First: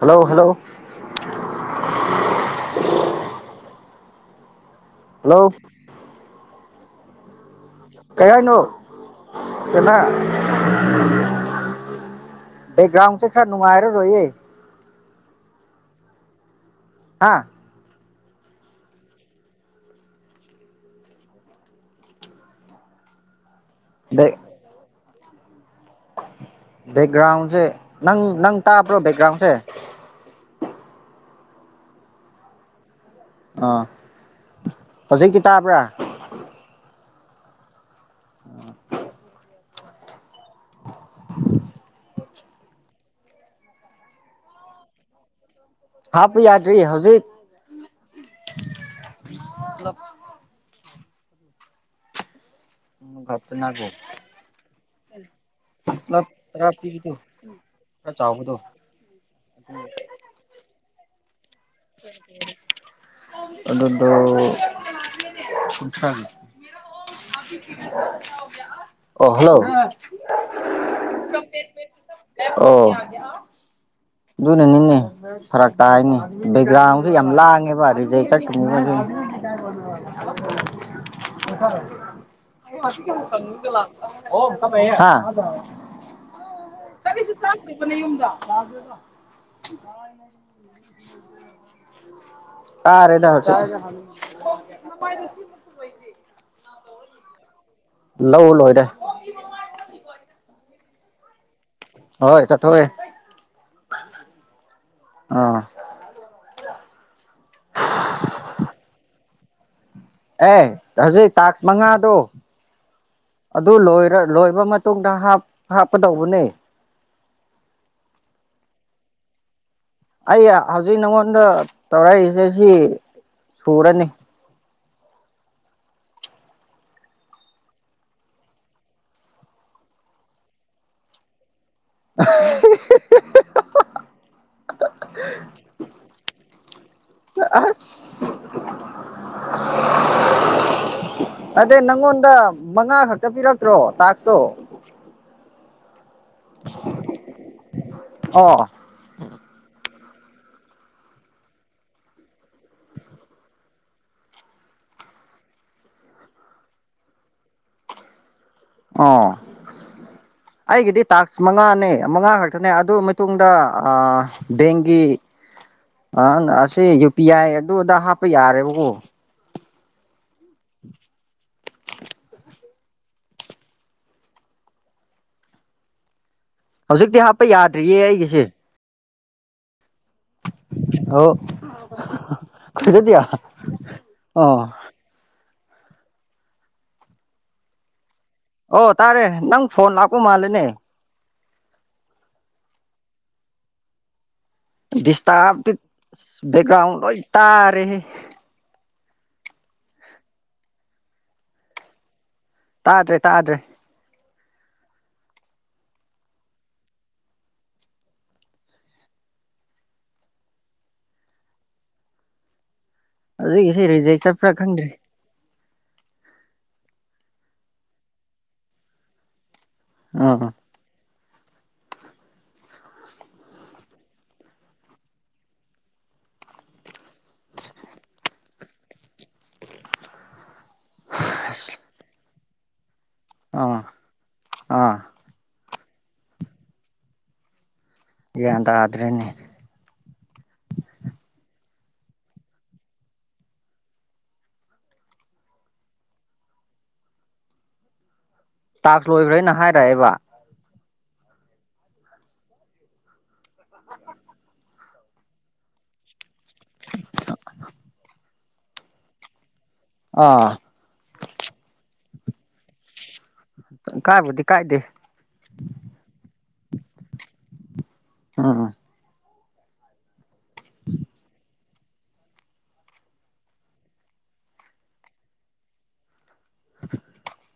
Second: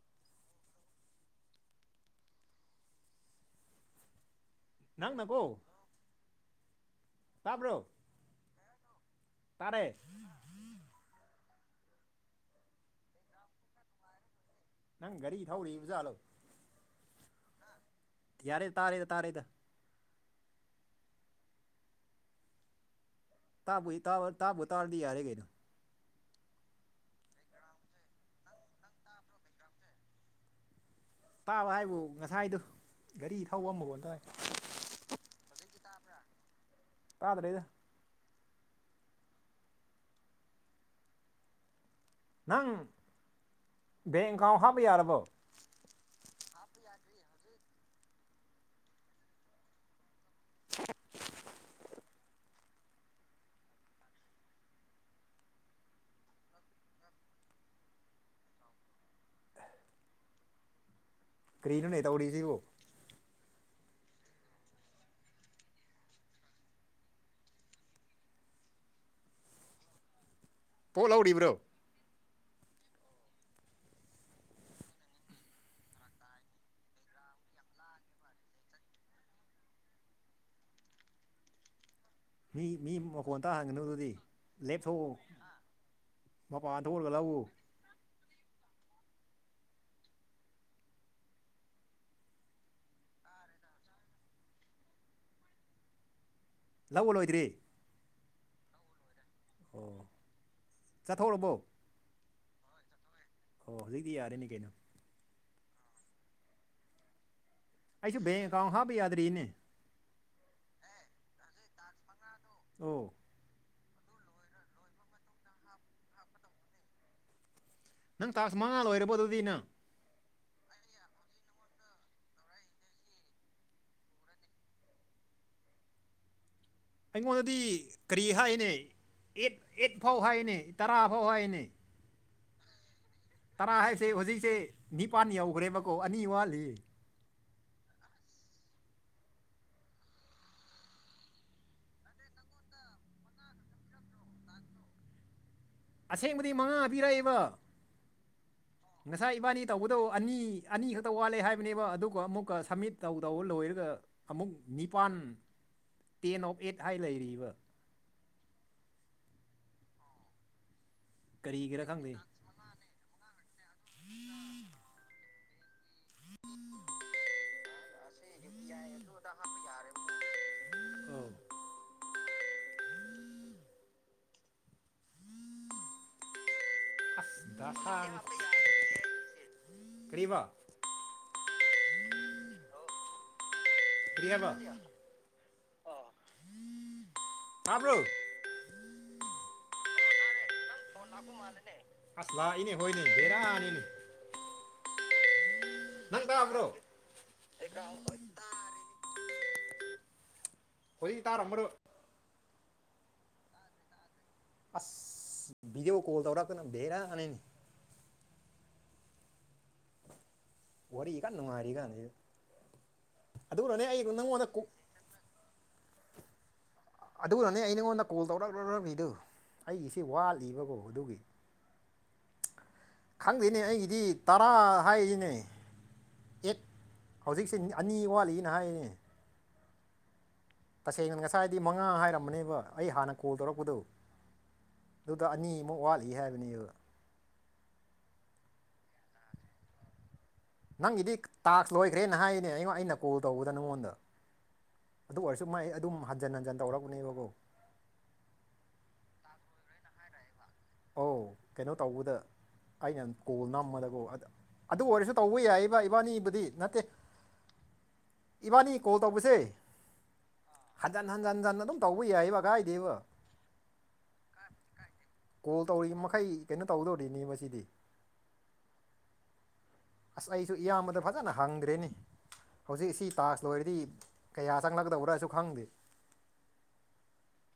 hello hello [unintelligible] ꯅꯪꯅ ꯀꯣ hello ꯀꯩ ꯍꯥꯢꯅꯣ ꯇꯥꯔꯦ ꯀꯅꯥ ꯕꯦꯛꯒ꯭ꯔꯥꯎꯟ ꯁꯦ ꯈꯔꯅꯅꯨꯡꯉꯔ ꯔꯣꯢꯌꯦ ꯅꯪ ꯒꯔꯤ ꯊꯧꯔꯤꯕ ꯖꯠꯂꯣ ꯍꯥꯥ ꯌꯥꯔꯦ ꯇꯥꯔꯦꯗ ꯇꯥꯔꯦꯗ ꯇꯥꯕꯨꯏ ꯇꯥꯕ ꯕꯦꯛ ꯇꯥꯕꯨ ꯇꯥꯔꯗꯤ ꯌꯥꯔꯦ ꯀꯩꯅꯣ ꯕꯦꯛꯒ꯭ꯔꯥꯎꯟꯁꯦ ꯅꯪ ꯅꯪ ꯇꯥꯕ꯭ꯔꯣ ꯕꯦꯛꯒ꯭ꯔꯥꯎꯟꯁꯦ ꯇꯥꯕ ꯍꯥꯏꯕꯨ ꯉꯁꯥꯏꯗꯨ ꯒꯥꯔꯤ ꯊꯧꯕ ꯑꯥ ꯃꯈꯣꯟ ꯇꯥꯏ ꯍꯧꯖꯤꯛꯇꯤ ꯇꯥꯕ꯭ꯔꯥ ꯇꯥꯗ꯭ꯔꯦꯗ [inaudible] ꯅꯪ ꯕꯦꯡꯛ ꯑꯦꯀꯥꯎꯟ ꯍꯥꯞꯄ ꯌꯥꯔꯕꯣ ꯍꯥꯞꯄ ꯌꯥꯗ꯭ꯔꯤ ꯍꯧꯖꯤꯛ [unintelligible] [unintelligible] ꯈꯔ ꯆꯥꯎꯕꯗꯣ [unintelligible] ꯀ꯭ꯔꯤꯅꯣꯅꯦ ꯇꯧꯔꯤꯁꯤꯕꯨ ꯑꯗꯨꯗꯣ ꯀꯨꯟꯊ꯭ꯔꯥꯅꯦ ꯑꯣ ꯍꯜꯂꯣ ꯄꯣꯠ ꯂꯧꯔꯤꯕ꯭ꯔꯣ ꯑꯣ ꯑꯗꯨꯅꯅꯤꯅꯦ ꯐꯔꯛ ꯇꯥꯔꯅꯤ ꯕꯦꯛꯒ꯭ꯔꯥꯎꯟꯗꯨ ꯌꯥꯝ ꯂꯥꯡꯉꯦꯕ ꯔꯤꯖꯦꯛ ꯆꯠꯈꯤꯅꯤ ꯃꯤ ꯃꯤ ꯃꯈꯣꯟ ꯇꯥꯍꯟꯒꯅꯨ ꯑꯗꯨꯗꯤ [inaudible] ꯂꯦꯞꯊꯣꯛꯎ ꯍꯥ ꯃꯄꯥꯟ ꯊꯣꯛꯂꯒ ꯀꯔꯤꯁꯨ ꯂꯧꯎ ꯆꯥꯔꯛꯇ꯭ꯔꯤꯕꯅꯦ ꯌꯨꯝꯗ ꯇꯥꯔꯦꯗ ꯍꯧꯖꯤꯛ [unintelligible] ꯂꯧꯕ ꯂꯣꯏꯗ꯭ꯔꯤ ꯂꯧꯕ ꯂꯣꯏꯔꯦ ꯑꯣ ꯆꯠꯊꯣꯛꯔꯕꯣ ꯍꯣꯏ ꯆꯠꯊꯣꯛꯑꯦ ꯑꯣ ꯍꯨꯖꯤꯛꯇꯤ ꯌꯥꯔꯦꯅꯦ ꯀꯩꯅꯣ ꯑꯥ ꯑꯩꯁꯨ ꯕꯦꯡꯛ ꯑꯦꯀꯥꯎꯟ ꯍꯥꯞꯄ ꯌꯥꯗ꯭ꯔꯤꯅꯦ ꯑꯦ ꯍꯧꯖꯤꯛ ꯇꯥꯛꯁ ꯃꯉꯥꯗꯣ ꯑꯧ ꯑꯗꯨ ꯂꯣꯏꯔ ꯂꯣꯏꯕ ꯃꯇꯨꯡꯗ ꯍꯥꯞ ꯍꯥꯞꯀꯗꯧꯕꯅꯦ ꯅꯪ ꯇꯥꯛꯁ ꯃꯉꯥ ꯂꯣꯏꯔꯕꯣ ꯑꯗꯨꯗꯤ ꯅꯪ ꯑꯩ ꯍꯧꯖꯤꯛ ꯅꯉꯣꯟꯗ ꯇꯧꯔꯛꯏꯁꯦ ꯁꯤ ꯁꯨꯔꯅꯤ [inaudible] ꯑꯩꯉꯣꯟꯗꯗꯤ ꯀꯔꯤ ꯍꯥꯏꯅꯦ ꯑꯦꯠ ꯑꯦꯠ ꯐꯥꯎ ꯍꯥꯏꯅꯦ ꯇꯔꯥ ꯐꯥꯎ ꯍꯥꯏꯅꯦ [unintelligible] ꯇꯥꯔꯥ ꯍꯥꯏꯁꯦ ꯍꯨꯖꯤꯛꯁꯦ ꯅꯤꯄꯥꯟ ꯌꯧꯒ꯭ꯔꯦꯕꯀꯣ ꯑꯅꯤ ꯋꯥꯠꯂꯤ ꯑꯁ ꯑꯗꯩ ꯅꯪꯉꯣꯟꯗ ꯃꯉꯥ ꯈꯛꯇ ꯄꯤꯔꯛꯇ꯭ꯔꯣ ꯇꯥꯛꯁꯇꯣ ꯑꯁꯦꯡꯕꯗꯤ ꯃꯉꯥ ꯄꯤꯔꯛꯏꯕ ꯑꯣ ꯉꯁꯥꯏ ꯏꯕꯥꯅꯤ ꯇꯧꯕ ꯗꯣ ꯑꯅꯤ ꯑꯅꯤ ꯈꯛꯇ ꯋꯥꯠꯂꯦ ꯍꯥꯏꯕꯅꯦꯕ ꯑꯗꯨꯒ ꯑꯃꯨꯛꯀ ꯁꯕꯃꯤꯠ ꯇꯧꯗꯧꯕ ꯂꯣꯏꯔꯒ ꯑꯃꯨꯛ ꯅꯤ ꯄꯥꯥꯟ ꯇꯦꯟ ꯑꯣꯐ ꯑꯦꯠ ꯍꯥꯏ ꯂꯩꯔꯤꯕ ꯑꯣ ꯑꯩꯒꯤꯗꯤ ꯇꯥꯛꯁ ꯀꯔꯤꯒꯤꯔ ꯃꯉꯥꯅꯦ ꯈꯪꯗꯦ ꯃꯉꯥ ꯈꯛꯇꯅꯦ ꯑꯗꯨ ꯃꯇꯨꯡꯗ ꯑꯥ ꯕꯦꯡꯒꯤ ꯑꯥ ꯑꯁꯤ ꯌꯨ ꯄꯤ ꯑꯥꯏ ꯑꯗꯨ ꯑꯗ ꯍꯥꯞꯄ ꯌꯥꯔꯦꯕꯀꯣ ꯑꯧ [inaudible] ꯍꯧꯖꯤꯛꯇꯤ ꯑꯁ ꯍꯥꯞꯄ ꯌꯥꯗ꯭ꯔꯤꯌꯦ ꯗꯁꯥꯅꯤ ꯑꯩꯒꯤꯁꯦ ꯀꯔꯤꯕ ꯑꯣ ꯑꯗꯨꯗꯤ [unintelligible] ꯑꯣ ꯇꯥꯔꯦ ꯅꯪ ꯐꯣꯟ ꯂꯥꯛꯄ ꯃꯥꯜꯂꯦꯅꯦ ꯐꯣꯟ ꯂꯥꯛꯄ ꯃꯥꯜꯂꯤꯅꯦ ꯂꯥꯛꯏꯅꯦ ꯍꯣꯏꯅꯦ ꯕꯦꯔꯥꯅꯤꯅꯦ ꯗꯤꯁꯇꯥꯞꯇꯤ ꯅꯪ ꯇꯥꯕ꯭ꯔꯣ ꯕꯦꯛꯒ꯭ꯔꯥꯎꯟ ꯂꯣꯏ ꯇꯥꯔꯦꯍꯦ ꯋꯥꯔꯤ ꯇꯔꯝꯃꯔꯣꯏ ꯇꯥꯗ꯭ꯔꯦ ꯇꯥꯗ꯭ꯔꯦ ꯑꯁ ꯕꯤꯗꯤꯑꯣ ꯀꯣꯜ ꯇꯧꯔꯛꯀꯅꯨ ꯕꯦꯔꯅꯤꯅꯦ ꯋꯥꯔꯤ ꯀꯟꯅ ꯅꯨꯡꯉꯥꯔꯤ ꯀꯥꯟꯁꯤꯗ ꯑꯗꯨꯒꯤꯁꯨ ꯑꯗꯨꯅꯅꯦ ꯑꯩ ꯔꯤꯖꯦꯛ ꯅꯪꯉꯣꯟꯗ ꯆꯠꯄ꯭ꯔꯥ ꯈꯪꯗ꯭ꯔꯦ ꯑꯗꯨꯅꯅꯦ ꯑꯩ ꯅꯉꯣꯟꯗ ꯀꯣꯜ ꯇꯧꯔꯛꯂꯝꯃꯤꯗꯨ ꯑꯩꯒꯤꯁꯤ ꯑꯥ ꯋꯥꯠꯂꯤꯕꯀꯣ ꯑꯗꯨꯒꯤ [inaudible] ꯈꯪꯗꯦꯅꯦ ꯑꯩꯒꯤꯗꯤ ꯇꯔꯥ ꯍꯥꯏꯔꯤꯅꯦ ꯑꯦꯠ ꯍꯧꯖꯤꯛꯁꯦ ꯑꯅꯤ ꯋꯥꯠꯂꯤꯅ ꯍꯥꯏꯔꯤꯅꯦ ꯇꯁꯦꯡꯅ ꯉꯁꯥꯏꯗꯤ ꯑꯁ ꯃꯉꯥ ꯍꯥꯏꯔꯝꯕꯅꯦꯕ ꯑꯩ ꯍꯥꯟꯅ ꯀꯣꯜ ꯇꯧꯔꯛꯄꯗꯣ ꯑꯥ ꯑꯥ ꯑꯗꯨꯗ ꯑꯅꯤ ꯑꯃꯨꯛ ꯋꯥꯠꯂꯤ ꯍꯥꯏꯕꯅꯦꯕ ꯒ꯭ꯌꯥꯟ ꯇꯥꯗ꯭ꯔꯦꯅꯦ ꯅꯪꯒꯤꯗꯤ ꯇꯥꯛꯁ ꯂꯣꯏꯈ꯭ꯔꯦꯅ ꯍꯥꯏꯅꯦ ꯑꯩꯉ ꯑꯩꯅ ꯀꯣꯜ ꯇꯧꯕꯗ ꯅꯪꯉꯣꯟꯗ ꯑꯗꯨ ꯑꯣꯏꯔꯁꯨ ꯃꯥꯏ ꯑꯗꯨꯝ ꯍꯟꯖꯤꯟ ꯍꯟꯖꯤꯟ ꯇꯧꯔꯛꯄꯅꯦꯕꯕꯨ ꯇꯥꯛꯁꯨ ꯂꯣꯏꯈ꯭ꯔꯅ ꯍꯥꯏꯔꯛꯑꯦꯕ ꯑꯣ ꯀꯩꯅꯣ ꯇꯧꯕꯗ ꯑꯩꯅ ꯀꯣꯜ ꯅꯝꯃꯗꯀꯣ ꯑꯗ ꯑꯗꯨ ꯑꯣꯏꯔꯁꯨ ꯇꯧꯕ ꯌꯥꯏꯕ ꯏꯕꯥꯅꯤꯕꯨꯗꯤ ꯅꯠꯇꯦ ꯏꯕꯥꯅꯤ ꯀꯣꯜ ꯇꯧꯕꯁꯦ ꯑꯥ ꯍꯟꯖꯟ ꯍꯟꯖꯤꯟ ꯍꯟꯖꯟ ꯑꯗꯨꯝ ꯇꯧꯕ ꯌꯥꯏꯕ ꯀꯥꯏꯗꯦꯕ ꯀꯥꯏꯕꯣꯗꯤ ꯀꯥꯏꯗꯦ ꯀꯣꯜ ꯇꯧꯔꯤ ꯃꯈꯩ ꯀꯩꯅꯣ ꯇꯧꯗꯧꯔꯤꯅꯤ ꯃꯁꯤꯗꯤ ꯎꯝ ꯑꯁ ꯑꯩꯁꯨ ꯏꯌꯥꯝꯕꯗ ꯐꯖꯅ ꯍꯪꯗ꯭ꯔꯦꯅꯦ ꯍꯧꯖꯤꯛꯁꯤ ꯇꯥꯛꯁ ꯂꯣꯏꯔꯗꯤ ꯀꯌꯥ ꯆꯪꯂꯗꯕ꯭ꯔꯥꯁꯨ ꯈꯪꯗꯦ [inaudible]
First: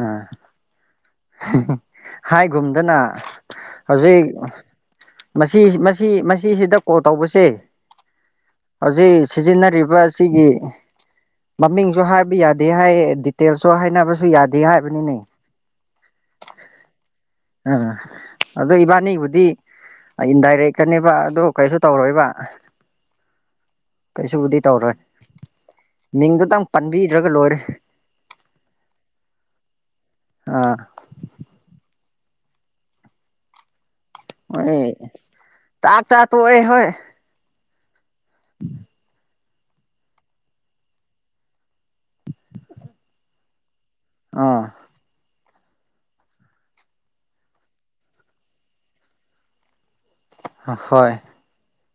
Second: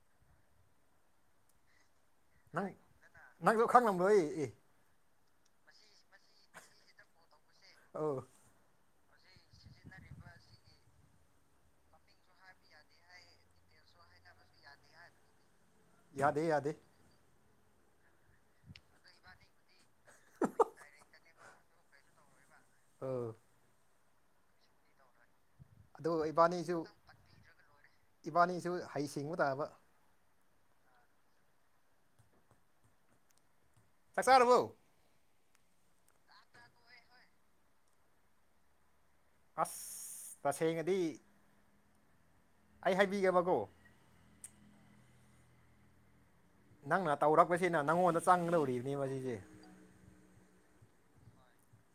ꯑꯥ ꯍꯤꯍꯤ ꯅꯪ ꯍꯥꯏꯒꯨꯝꯗꯅ ꯅꯪꯁꯨ ꯈꯪꯂꯝꯂꯣꯏ ꯍꯧꯖꯤꯛ ꯑꯦ ꯃꯁꯤ ꯃꯁꯤ ꯃꯁꯤꯁꯤꯗ ꯀꯣꯜ ꯇꯧꯕꯁꯦ ꯑꯧ ꯍꯧꯖꯤꯛ ꯁꯤꯖꯤꯟꯅꯔꯤꯕ ꯑꯁꯤꯒꯤ ꯃꯃꯤꯡꯁꯨ ꯍꯥꯏꯕ ꯌꯥꯗꯦ ꯍꯥꯏ ꯗꯤꯇꯦꯜꯁꯨ ꯍꯥꯏꯅꯕꯁꯨ ꯌꯥꯗꯦ ꯍꯥꯏꯕꯅꯤꯅꯦ ꯌꯥꯗꯦ ꯌꯥꯗꯦ ꯑꯥ ꯑꯗꯣ ꯏꯕꯥꯅꯤꯕꯨꯗꯤ ꯏꯟꯗꯥꯏꯔꯦꯛꯀꯅꯦꯕ ꯑꯗꯨ ꯀꯩꯁꯨ ꯇꯧꯔꯣꯏꯕ ꯎꯝ ꯀꯩꯁꯨꯕꯨꯗꯤ ꯇꯧꯔꯣꯏ ꯑꯗꯨꯒ ꯃꯤꯡꯗꯨꯇꯪ ꯏꯕꯥꯅꯤꯁꯨ ꯄꯟꯕꯤꯗ꯭ꯔꯒ ꯂꯣꯏꯔꯦ ꯏꯕꯥꯅꯤꯁꯨ ꯍꯩ ꯁꯤꯡꯕ ꯇꯥꯕ ꯑꯥ ꯆꯥꯛ ꯆꯥꯔꯕꯣ ꯑꯣꯛꯑꯦ ꯆꯥꯛ ꯆꯥ ꯇꯣꯛꯑꯦ ꯍꯣꯏ ꯑꯁ ꯇꯁꯦꯡꯅꯗꯤ ꯑꯩ ꯍꯥꯏꯕꯤꯒꯦꯕꯀꯣ ꯑꯥ ꯅꯪꯅ ꯇꯧꯔꯛꯄꯁꯤꯅ ꯅꯪꯉꯣꯟꯗ ꯆꯪꯒꯗꯧꯔꯤꯕꯅꯤꯕ ꯃꯁꯤꯖꯦ ꯍ ꯍꯣꯏ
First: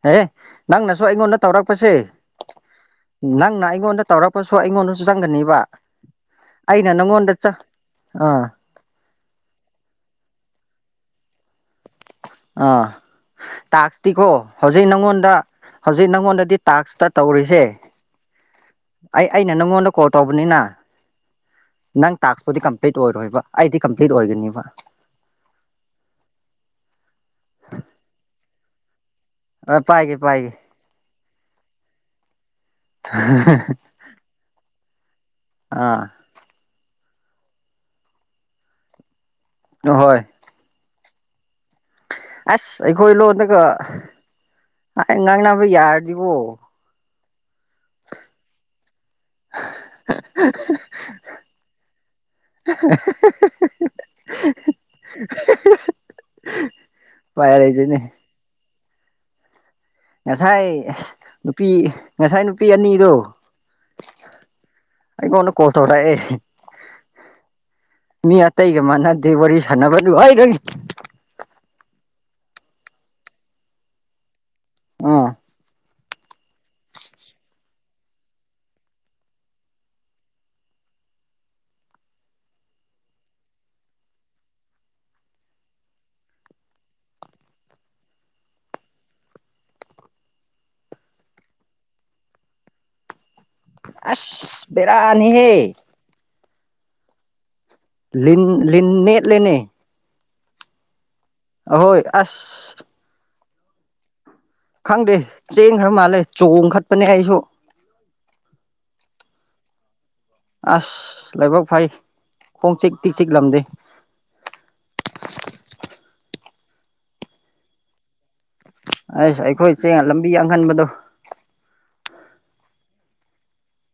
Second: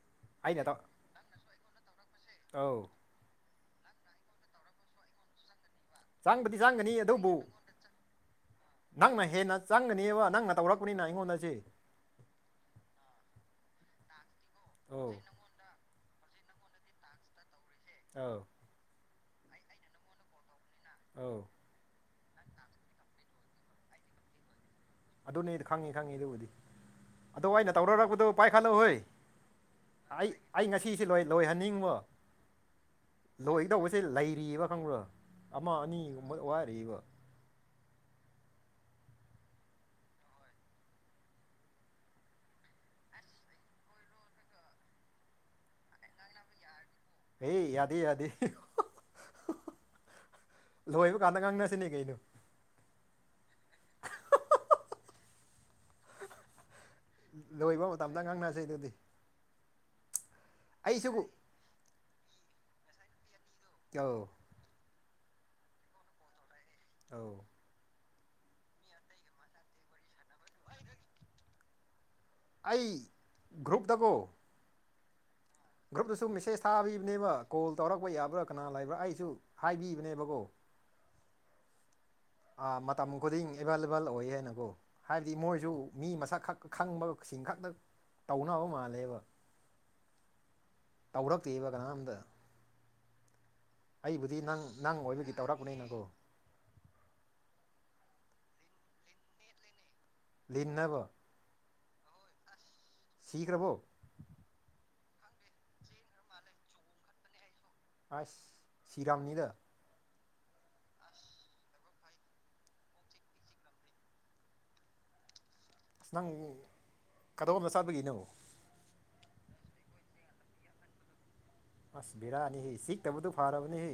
ꯍꯦ ꯑꯩꯅ ꯇꯧ ꯅꯪꯅꯁꯨ ꯑꯩꯉꯣꯟꯗ ꯇꯧꯔꯛꯄꯁꯦ ꯑꯧ ꯅꯪꯅ ꯑꯩꯉꯣꯟꯗ ꯇꯧꯔꯛꯄꯁꯨ ꯑꯩꯉꯣꯟꯗꯁꯨ ꯆꯪꯒꯅꯤꯕ ꯆꯪꯕꯗꯤ ꯆꯪꯒꯅꯤ ꯑꯩꯅ ꯅꯪꯉꯣꯟꯗ ꯑꯗꯨꯕꯨ ꯆ ꯑꯥ ꯅꯪꯅ ꯍꯦꯟꯅ ꯆꯪꯒꯅꯤꯕ ꯅꯪꯅ ꯇꯧꯔꯛꯄꯅꯤꯅ ꯑꯩꯉꯣꯟꯗ ꯁꯤ ꯑꯥ ꯇꯥꯛꯁꯇꯤꯀꯣ ꯍꯧꯖꯤꯛ ꯑꯧ ꯅꯪꯉꯣꯟꯗ ꯍꯧꯖꯤꯛ ꯅꯪꯉꯣꯟꯗꯗꯤ ꯇꯥꯛꯁꯇ ꯇꯧꯔꯤꯁꯦ ꯑꯧ ꯑꯩ ꯑꯩꯅ ꯅꯪꯉꯣꯟꯗ ꯀꯣꯜ ꯇꯧꯕꯅꯤꯅ ꯑꯧ ꯅꯪ ꯇꯥꯛꯁꯄꯨꯗꯤ ꯀꯝꯄ꯭ꯂꯤꯠ ꯑꯣꯏꯔꯣꯏꯕ ꯑꯩꯗꯤ ꯀꯝꯄ꯭ꯂꯤꯠ ꯑꯣꯏꯒꯅꯤꯕ ꯑꯗꯨꯅꯤ ꯈꯪꯉꯤ ꯈꯪꯉꯤ ꯑꯗꯨꯕꯨꯗꯤ ꯑꯗꯣ ꯑꯩꯅ ꯇꯧꯔꯔꯛꯄꯗꯨ ꯄꯥꯏꯈꯠꯂꯛꯎꯍꯩ ꯑ ꯄꯥꯏꯒꯦ ꯑꯥ ꯑꯩ ꯄꯥꯏꯒꯦ ꯑꯩ ꯉꯁꯤꯁꯦ ꯂꯣꯏ ꯂꯣꯏꯍꯟꯅꯤꯡꯕ ꯂꯣꯏꯒꯗꯧꯕꯁꯦ ꯂꯩꯔꯤꯌꯦꯕ ꯈꯪꯕ꯭ꯔꯥ ꯑꯃ ꯑꯥ ꯑꯅꯤꯒꯨꯝꯕ ꯋꯥꯔꯤꯕ ꯍꯣꯍꯣꯏ ꯑꯁ ꯑꯩꯈꯣꯏ ꯂꯣꯟꯗꯒ ꯑꯥꯢ ꯉꯥꯡꯅꯕ ꯌꯥꯔꯗꯤꯕꯣ ꯍꯦ ꯌꯥꯗꯦ ꯌꯥꯗꯦ ꯂꯣꯏꯕ ꯀꯥꯟꯗ ꯉꯥꯡꯅꯁꯦꯅꯦ ꯀꯩꯅꯣ [unintelligible] ꯎꯄꯥꯏ ꯂꯣꯏꯕ ꯂꯩꯖꯅꯤ ꯃꯇꯝꯗ ꯉꯥꯡꯅꯁꯦ ꯑꯗꯨꯗꯤ ꯉꯁꯥꯏ ꯑꯩꯁꯨ ꯅꯨꯄꯤ ꯉꯁꯥꯏ ꯅꯨꯄꯤ ꯑꯅꯤꯗꯣ ꯑꯧ ꯑꯩꯉꯣꯟꯗ ꯀꯣꯜ ꯇꯧꯔꯛꯑꯦ ꯑꯥꯎ ꯃꯤ ꯑꯇꯩꯒ ꯃꯥꯟꯅꯗꯦ ꯋꯥꯔꯤ ꯁꯥꯟꯅꯕꯗꯨ ꯑꯥꯢꯗꯩ ꯑꯩ ꯒ꯭ꯔꯨꯨꯞꯇꯀꯣ ꯎꯝ ꯒ꯭ꯔꯨꯞꯇꯁꯨ ꯃꯦꯁꯦꯁ ꯊꯥꯕꯤꯕꯅꯦꯕ ꯀꯣꯜ ꯇꯧꯔꯛꯄ ꯌꯥꯕ꯭ꯔꯥ ꯀꯅꯥ ꯂꯩꯕ꯭ꯔꯥ ꯑꯩꯁꯨ ꯍꯥꯏꯕꯤꯕꯅꯦꯕꯀꯣ [inaudible] ꯑ ꯃꯇꯝ ꯈꯨꯗꯤꯡ ꯑꯦꯚꯥꯏꯂꯦꯕꯜ ꯑꯣꯏꯌꯦ ꯍꯥꯏꯅꯀꯣ ꯍꯥꯏꯕꯗꯤ ꯃꯣꯏꯁꯨ ꯃꯤ ꯃꯁꯛ ꯈꯛ ꯈꯪꯕ ꯁꯤꯡ ꯈꯛꯇ ꯇꯧꯅꯕ ꯃꯥꯜꯂꯦꯕ [inaudible] ꯇꯧꯔꯛꯇꯦꯕ ꯀꯅꯥꯝꯇ ꯑꯩꯕꯨꯗꯤ ꯅꯪ ꯑꯁ ꯅꯪ ꯑꯣꯏꯕꯒꯤ ꯕꯦꯔꯥꯅꯤꯍꯦ ꯇꯧꯔꯛꯄꯅꯦꯅꯀꯣ ꯂꯤꯟ ꯂꯤꯟ ꯅꯦꯠꯂꯦꯅꯦ ꯂꯤꯟꯅꯕ ꯑꯍꯣꯏ ꯑꯁ ꯁꯤꯈ꯭ꯔꯕꯣ ꯈꯪꯗꯦ ꯆꯦꯟꯈ꯭ꯔꯕ ꯃꯥꯜꯂꯦ ꯆꯣꯡꯈꯠꯄꯅꯦ ꯑꯩꯁꯨ ꯑꯁ ꯁꯤꯔꯝꯅꯤꯗ ꯑꯁ ꯂꯥꯏꯕꯛ ꯐꯩ ꯈꯣꯡ ꯆꯤꯛꯇꯤ ꯆꯤꯛꯂꯝꯗꯦ [inaudible] ꯑꯁ ꯅꯪ ꯀꯗꯣꯝꯗ ꯆꯠꯄꯒꯤꯅꯣ ꯑꯁ ꯑꯩꯈꯣꯏ ꯆꯦ ꯂꯝꯕꯤ ꯑꯉꯝꯕꯗꯣ ꯑꯁ ꯕꯤꯔꯥꯅꯤꯍꯦ ꯆꯤꯛꯇꯕꯗꯨ ꯐꯔꯕꯅꯤ ꯍꯦ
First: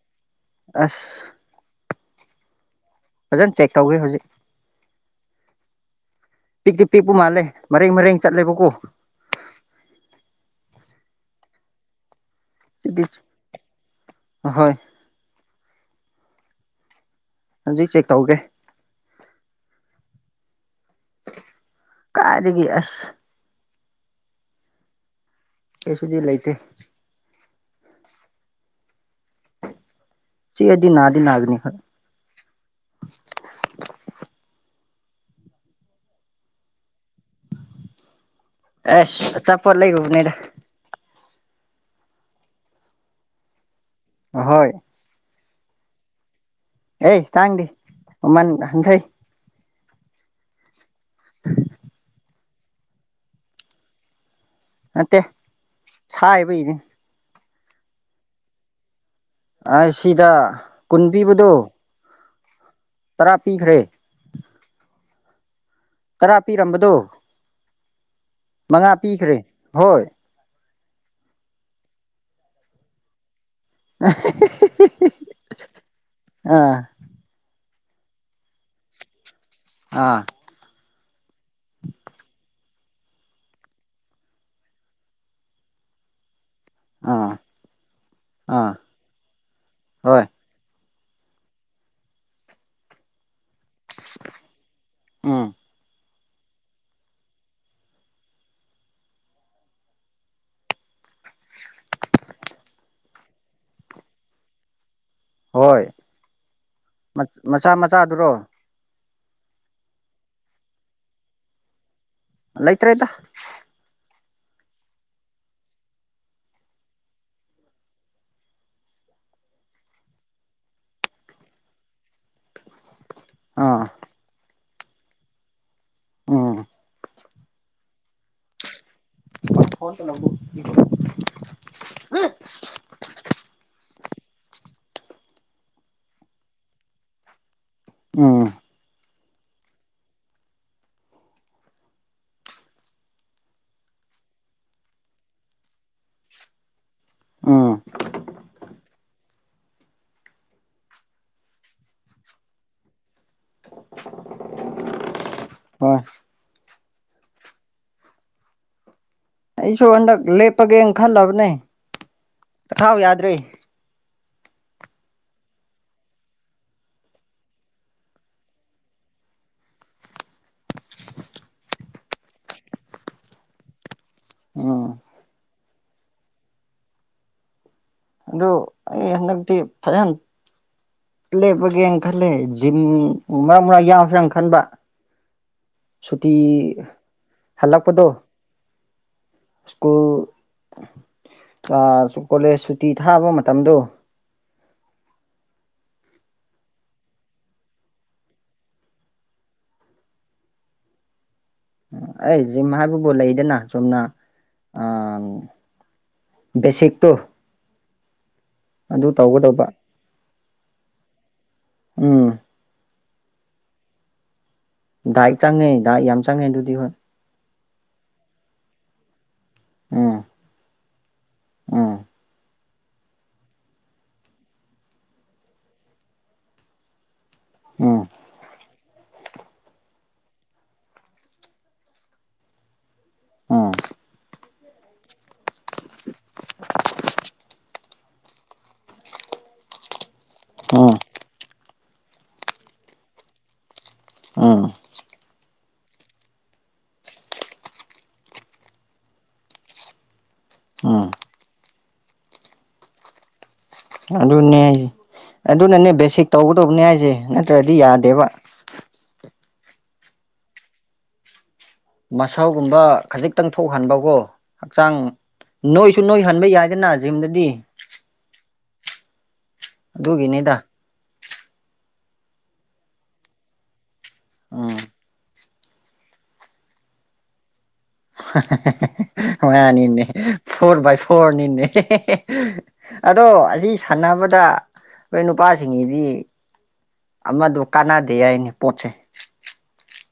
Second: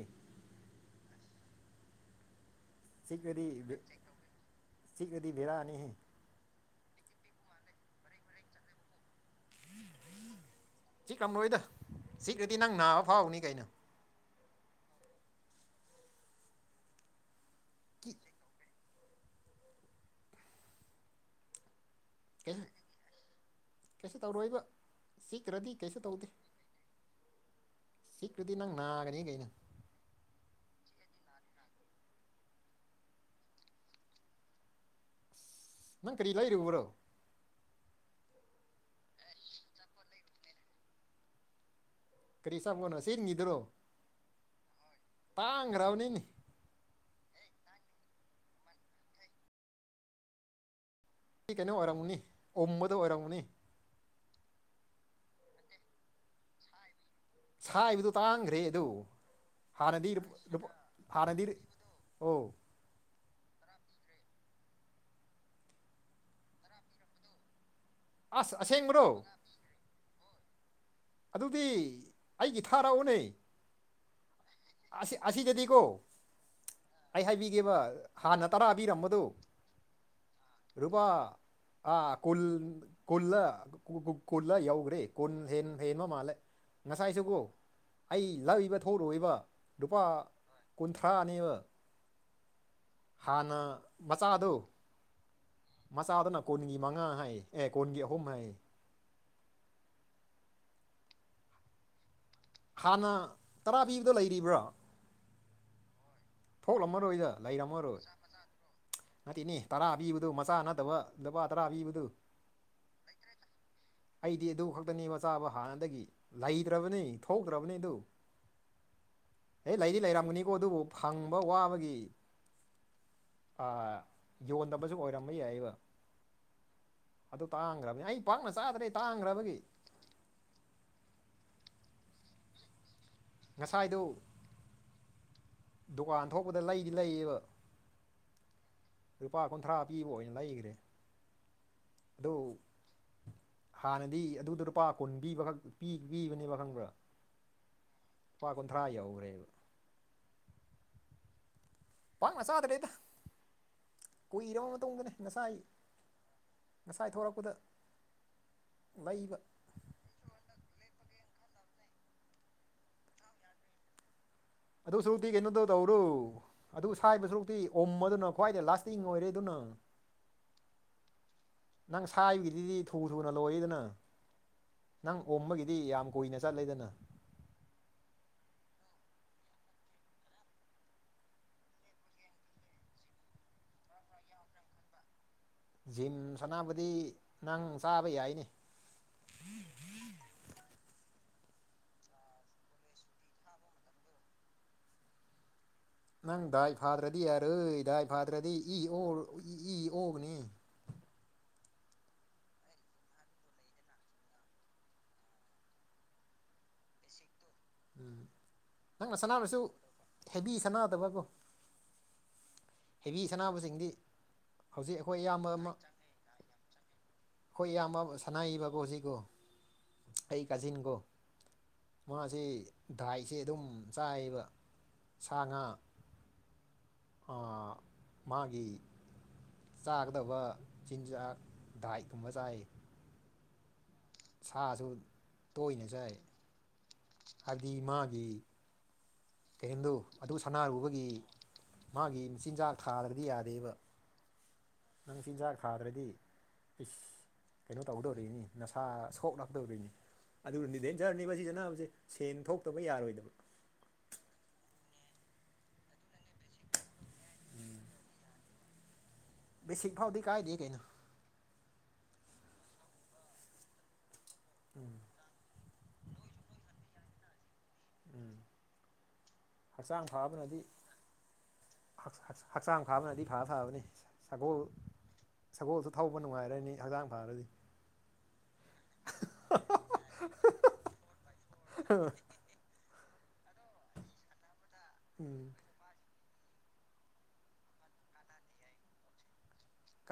ꯑꯁ ꯆꯤꯛꯑꯗꯤ ꯐꯖꯅ ꯆꯦꯛ ꯇꯧꯒꯦ ꯍꯧꯖꯤꯛ ꯆꯤꯛꯑꯗꯤ ꯕꯦꯔꯥꯅꯤꯍꯦ ꯄꯤꯛꯇꯤ ꯄꯤꯛꯄ ꯃꯥꯜꯂꯦ ꯃꯔꯦꯡ ꯃꯔꯦꯡ ꯆꯠꯂꯦꯕꯀꯣ ꯆꯤꯛꯔꯝꯂꯣꯏꯗ ꯆꯤꯛꯔꯗꯤ ꯅꯪ ꯅꯥꯕ ꯁꯤꯗꯤ ꯐꯥꯎꯒꯅꯤ ꯀꯩꯅꯣ ꯑꯍꯣꯏ ꯍꯧꯖꯤꯛ ꯆꯦꯛ ꯀꯩꯁꯨ ꯇꯧꯒꯦ ꯀꯥꯏꯗꯒꯤ ꯑꯁ ꯀꯩꯁꯨ ꯇꯧꯔꯣꯏꯕ ꯆꯤꯛꯈ꯭ꯔꯗꯤ ꯀꯩꯁꯨ ꯀꯩꯁꯨꯨꯗꯤ ꯇꯧꯗꯦ ꯂꯩꯥꯇꯦ ꯆꯤꯛꯈ꯭ꯔꯗꯤ ꯅꯪ ꯅꯥꯒꯅꯤ ꯀꯩꯅ ꯆꯤꯛꯑꯗꯤ ꯅꯥꯗꯤ ꯅꯥꯒꯅꯤ ꯍꯣꯏ ꯅꯪ ꯀꯔꯤ ꯂꯩꯔꯨꯕ꯭ꯔꯣ ꯑꯁ ꯑꯆꯥꯄꯣꯠ ꯂꯩꯔꯨꯕꯅꯤꯗ ꯀꯔꯤ ꯑꯆꯄꯣꯠꯅꯣ ꯆꯤꯡꯒꯤꯗꯨꯔꯣ ꯑꯍꯣꯏ ꯇꯥꯡꯈ꯭ꯔꯥꯕꯅꯤꯅꯦ ꯑꯦ ꯇꯥꯡꯗꯦ ꯃꯃꯜ ꯍꯟꯊꯩ ꯑꯥ ꯀꯩꯅꯣ ꯑꯣꯏꯔꯝꯒꯅꯤ ꯎꯝꯕꯗꯣ ꯑꯣꯏꯔꯝꯒꯅꯤ ꯅꯠꯇꯦ ꯁꯥꯏꯕꯩꯅꯤ ꯁꯥꯏꯕꯗꯨ ꯇꯥꯡꯈ꯭ꯔꯦ ꯑꯗꯨ ꯍꯥꯟꯅꯗꯤ ꯑꯁꯤꯗ ꯂꯨꯄꯥ ꯀꯨꯟ ꯍꯥꯟꯅꯗꯤ ꯄꯤꯕꯗꯣ ꯑꯣ ꯇꯔꯥ ꯄꯤꯈ꯭ꯔꯦ ꯇꯔꯥ ꯄꯤꯔꯝꯕꯗꯣ ꯑꯁ ꯃꯉꯥ ꯑꯁꯦꯡꯕꯔꯣ ꯄꯤꯈ꯭ꯔꯦ ꯍꯣꯏ ꯑꯗꯨꯗꯤ ꯑꯩꯒꯤ ꯊꯥꯔꯛꯎꯅꯦ ꯑꯥ ꯍꯤꯍꯤꯍꯤ ꯑꯁꯤꯗꯗꯤꯀꯣ ꯑꯥ ꯑꯩ ꯍꯥꯏꯕꯤꯒꯦꯕ ꯍꯥꯟꯅ ꯇꯔꯥꯕꯤꯔꯝꯕꯗꯨ ꯑꯥ ꯂꯨꯄꯥ ꯑꯥ ꯈꯨꯜ ꯈꯨꯜꯂ ꯈꯨꯜꯂ ꯌꯥꯎꯈ꯭ꯔꯦ ꯈꯨꯜ ꯍꯦꯟꯕ ꯃꯥꯂꯦ ꯑꯥ ꯉꯁꯥꯏꯁꯨꯀꯣ ꯑꯩ ꯑꯥ ꯂꯥꯛꯏꯕ ꯊꯣꯛꯔꯨꯏꯕ ꯂꯨꯄꯥ ꯍꯣꯏ ꯀꯨꯟꯊ꯭ꯔꯥ ꯅꯤꯕ ꯍꯥꯟꯅ ꯃꯆꯥꯗꯣ ꯎꯝ ꯆꯥꯗꯨꯅ ꯀꯣꯟꯒꯤ ꯃꯉꯥ ꯍꯥꯏ ꯑꯦ ꯀꯣꯟꯒꯤ ꯑꯍꯨꯝ ꯍꯥꯏ ꯍꯥꯟꯅ ꯇꯔꯥ ꯄꯤꯕꯗꯣ ꯂꯩꯔꯤꯕ꯭ꯔꯥ ꯍꯣꯏ ꯊꯣꯛꯂꯝꯃꯔꯣꯏꯗ ꯃꯆꯥ ꯂꯩꯔꯝꯃꯔꯣꯏ ꯃꯆꯥꯗꯨꯔꯣ ꯅꯠꯇꯦꯅꯦ ꯇꯔꯥ ꯄꯤꯕꯗꯨ ꯃꯆꯥ ꯅꯠꯇꯕ ꯂꯄꯥ ꯇꯔꯥ ꯄꯤꯕꯗꯨ ꯂꯩꯇꯔꯦꯗ ꯑꯩꯗꯤ ꯑꯗꯨ ꯈꯛꯇꯅꯤ ꯃꯆꯥꯕ ꯍꯥꯟꯅꯗꯒꯤ ꯂꯩꯇ꯭ꯔꯕꯅꯤ ꯊꯣꯛꯇ꯭ꯔꯕꯅꯤ ꯑꯗꯨ ꯍꯦ ꯂꯩꯗꯤ ꯂꯩꯔꯝꯒꯅꯤꯀꯣ ꯑꯗꯨꯕꯨ ꯐꯪꯕ ꯋꯥꯕꯒꯤ ꯑꯥ ꯌꯣꯟꯗꯕꯁꯨ ꯑꯣꯏꯔꯝꯕ ꯌꯥꯏꯌꯦꯕ ꯎꯝ ꯑꯗꯨ ꯇꯥꯡꯒ꯭ꯔꯝꯅꯦ ꯑꯩ ꯄꯥꯛꯅ ꯆꯥꯗ꯭ꯔꯦ ꯇꯥꯡꯈ꯭ꯔꯕꯒꯤ [unintelligible] ꯉꯁꯥꯏꯗꯨ ꯗꯨꯀꯥꯟ ꯊꯣꯛꯄꯗ ꯂꯩꯗꯤ ꯂꯩꯌꯦꯕ ꯎꯝ ꯂꯨꯄꯥ ꯀꯨꯟꯊ꯭ꯔꯥ ꯄꯤꯕ ꯑꯣꯏꯅ ꯂꯩꯒ꯭ꯔꯦ [inaudible] ꯍꯥꯟꯅꯗꯤ ꯑꯗꯨꯗ ꯂꯨꯄꯥ ꯀꯨꯟ ꯄꯤꯕ ꯈꯛ ꯄꯤ ꯄꯤꯕꯅꯦꯕ ꯈꯪꯕ꯭ꯔꯥ ꯎꯝ ꯂꯨꯄꯥ ꯀꯨꯟꯊ꯭ꯔꯥ ꯌꯧꯒ꯭ꯔꯦꯕ ꯄꯥꯛꯅ ꯆꯥꯗꯔꯦꯗ ꯀꯨꯏꯔꯕ ꯃꯇꯨꯡꯗꯅꯦ ꯉꯁꯥꯏ ꯍꯣꯏ ꯉꯁꯥꯏ ꯊꯣꯔꯛꯄꯗ ꯂꯩꯕ ꯑꯩꯁꯨ ꯍꯟꯗꯛ ꯂꯦꯞꯄꯒꯦꯟ ꯈꯜꯂꯕꯅꯦ ꯆꯛꯈꯥꯎ ꯌꯥꯗ꯭ꯔꯦ ꯑꯗꯨ ꯁꯔꯨꯛꯇꯤ ꯀꯩꯅꯣꯗꯣ ꯇꯧꯔꯣ ꯑꯗꯨ ꯁꯥꯏꯕ ꯁꯔꯨꯛꯇꯤ ꯑꯣꯝꯕꯗꯨꯅ ꯈ꯭ꯋꯥꯏꯗꯩ ꯂꯥꯁꯇꯤꯡ ꯑꯣꯏꯔꯦ ꯑꯗꯨꯅ [inaudible] ꯅꯪ ꯁꯥꯏꯕꯒꯤꯗꯤꯗꯤ ꯊꯨ ꯊꯨꯅ ꯂꯣꯏꯌꯦꯗꯅ ꯎꯝ ꯅꯪ ꯑꯣꯝꯕꯒꯤꯗꯤ ꯌꯥꯝ ꯀꯨꯏꯅ ꯆꯠꯂꯦꯗꯅ ꯑꯗꯨ ꯑꯩ ꯍꯟꯗꯛꯗꯤ ꯐꯌꯥꯝ ꯂꯦꯞꯄꯒꯦꯅ ꯈꯜꯂꯦ ꯖꯤꯝ ꯃꯔꯛ ꯃꯔꯛ ꯌꯥꯎꯁꯤꯔꯥꯟ ꯈꯟꯕ ꯖꯤꯝ ꯁꯨꯇꯤ ꯁꯥꯟꯅꯕꯗꯤ ꯅꯪ ꯍꯜꯂꯛꯄꯗꯣ ꯆꯥꯕ ꯌꯥꯏꯅꯦ ꯁ꯭ꯀꯨꯜ ꯑꯥ ꯁꯨ ꯀꯣꯂꯦꯖ ꯁꯨꯇꯤ ꯊꯥꯕ ꯃꯇꯝꯗꯣ ꯅꯪ ꯗꯥꯏ ꯐꯥꯗ꯭ꯔꯗꯤ ꯌꯥꯔꯣꯏ ꯗꯥꯏ ꯐꯥꯗ꯭ꯔꯗꯤ ꯏ ꯑꯣ ꯏ ꯑꯣꯒꯅꯤ [inaudible] ꯑꯩ ꯖꯤꯝ ꯍꯥꯏꯕꯕꯨ ꯂꯩꯗꯅꯥ ꯆꯨꯝꯅ ꯑꯝ ꯕꯦꯁꯤꯛꯇꯣ ꯎꯝ ꯑꯗꯨ ꯅꯪꯅ ꯁꯥꯟꯅꯔꯁꯨ ꯇꯧꯒꯗꯧꯕ ꯍꯦꯕꯤ ꯁꯥꯟꯅꯗꯕꯀꯣ ꯎꯝ ꯍꯦꯕꯤ ꯁꯅꯥꯕꯁꯤꯡꯗꯤ ꯗꯥꯏꯠ ꯆꯪꯉꯦ ꯗꯥꯥꯢꯠ ꯌꯥꯝ ꯆꯪꯉꯦ ꯑꯗꯨꯗꯤ ꯍꯣꯏ ꯑꯈꯣꯏ ꯏꯌꯥꯝꯕ ꯑꯃ ꯁꯥꯅꯥꯌꯤꯕꯀꯣ ꯍꯨꯖꯤꯛ ꯀꯣ ꯎꯝ ꯑꯩ ꯀꯥꯖꯤꯟꯒꯣ ꯎꯝ ꯃꯥꯁꯤ ꯗꯥꯏꯁꯦ ꯑꯗꯨꯝ ꯆꯥꯏꯌꯦꯕ ꯁꯥ ꯉꯥ ꯑꯥ ꯎꯝ ꯃꯥꯒꯤ ꯆꯥꯒꯗꯕ ꯆꯤꯟꯖꯥꯛ ꯗꯥꯏꯠ ꯀꯨꯝꯕ ꯆꯥꯏ ꯎꯝ ꯁꯥꯁꯨ ꯇꯣꯏꯅ ꯆꯥꯏ ꯍꯥꯏꯕꯗꯤ ꯃꯥꯒꯤ ꯀꯩꯍꯦꯟꯗꯨ ꯑꯗꯨ ꯎꯝ ꯁꯥꯟꯅꯥꯔꯨꯕꯒꯤ ꯃꯥꯒꯤ ꯃꯆꯤꯟꯖꯥꯛ ꯊꯥꯗ꯭ꯔꯗꯤ ꯌꯥꯗꯦꯕ ꯎꯝ ꯅꯪ ꯆꯤꯟꯖꯥꯛ ꯊꯥꯗ꯭ꯔꯗꯤ ꯢꯁ ꯀꯩꯅꯣ ꯇꯧꯗꯣꯔꯤꯅꯤ ꯅꯁꯥ ꯁꯣꯛꯂꯛꯗꯧꯔꯤꯅꯤ ꯑꯗꯨꯅꯤ ꯎꯝ ꯗꯤꯟꯖꯔꯅꯤ ꯃꯁꯤ ꯑꯅꯥꯕꯁꯦ ꯁꯦꯟ ꯊꯣꯛꯇꯕ ꯌꯥꯔꯣꯏꯗꯕ ꯑꯗꯨꯅꯦ ꯍꯥꯢꯖꯦ ꯑꯗꯨꯅꯅꯦ ꯕꯦꯁꯤꯛ ꯇꯧꯒꯗꯧꯕꯅꯦ ꯍꯥꯏꯖꯦ ꯅꯠꯇ꯭ꯔꯗꯤ ꯌꯥꯗꯦꯕ ꯕꯦꯁꯤꯛ ꯐꯥꯎꯗꯤ ꯀꯥꯏꯗꯦ ꯀꯩꯩꯅꯣ ꯃꯥꯁꯜꯒꯨꯝꯕ ꯈꯖꯤꯛꯇꯪ ꯊꯣꯛꯍꯟꯕꯀꯣ ꯎꯝ ꯍꯛꯆꯥꯡ ꯅꯣꯏꯁꯨ ꯅꯣꯏ ꯍꯟꯕ ꯌꯥꯏꯗꯅ ꯖꯤꯝꯗꯗꯤ ꯎꯝ ꯍꯛꯆꯥꯡ ꯐꯕꯅꯗꯤ ꯑꯗꯨꯒꯤꯅꯤꯗ ꯍꯛꯆꯥꯡ ꯐꯥꯕꯅꯗꯤ ꯐꯥ ꯐꯕꯅꯦ ꯁꯒꯣꯜ ꯎꯝ ꯁꯒꯣꯜꯁꯨ ꯊꯧꯕ ꯅꯨꯡꯉꯥꯏꯔꯅꯤ ꯍꯛꯆꯥꯡ ꯐꯔꯗꯤ [unintelligible] ꯃꯥꯅꯤꯅꯦ ꯐꯣꯔ ꯕꯥꯏ ꯐꯣꯔꯅꯤꯅꯦ [unintelligible] ꯑꯗꯣ ꯑꯁꯤ ꯁꯥꯟꯅꯕꯗ ꯅꫭꯏ ꯎꯝ ꯅꯨꯄꯥꯁꯤꯡꯒꯤꯗꯤ ꯑꯃꯗꫭ ꯀꯥꯟꯅꯗꯦ ꯍꯥꯏꯅꯦ ꯄꯣꯠꯁꯦ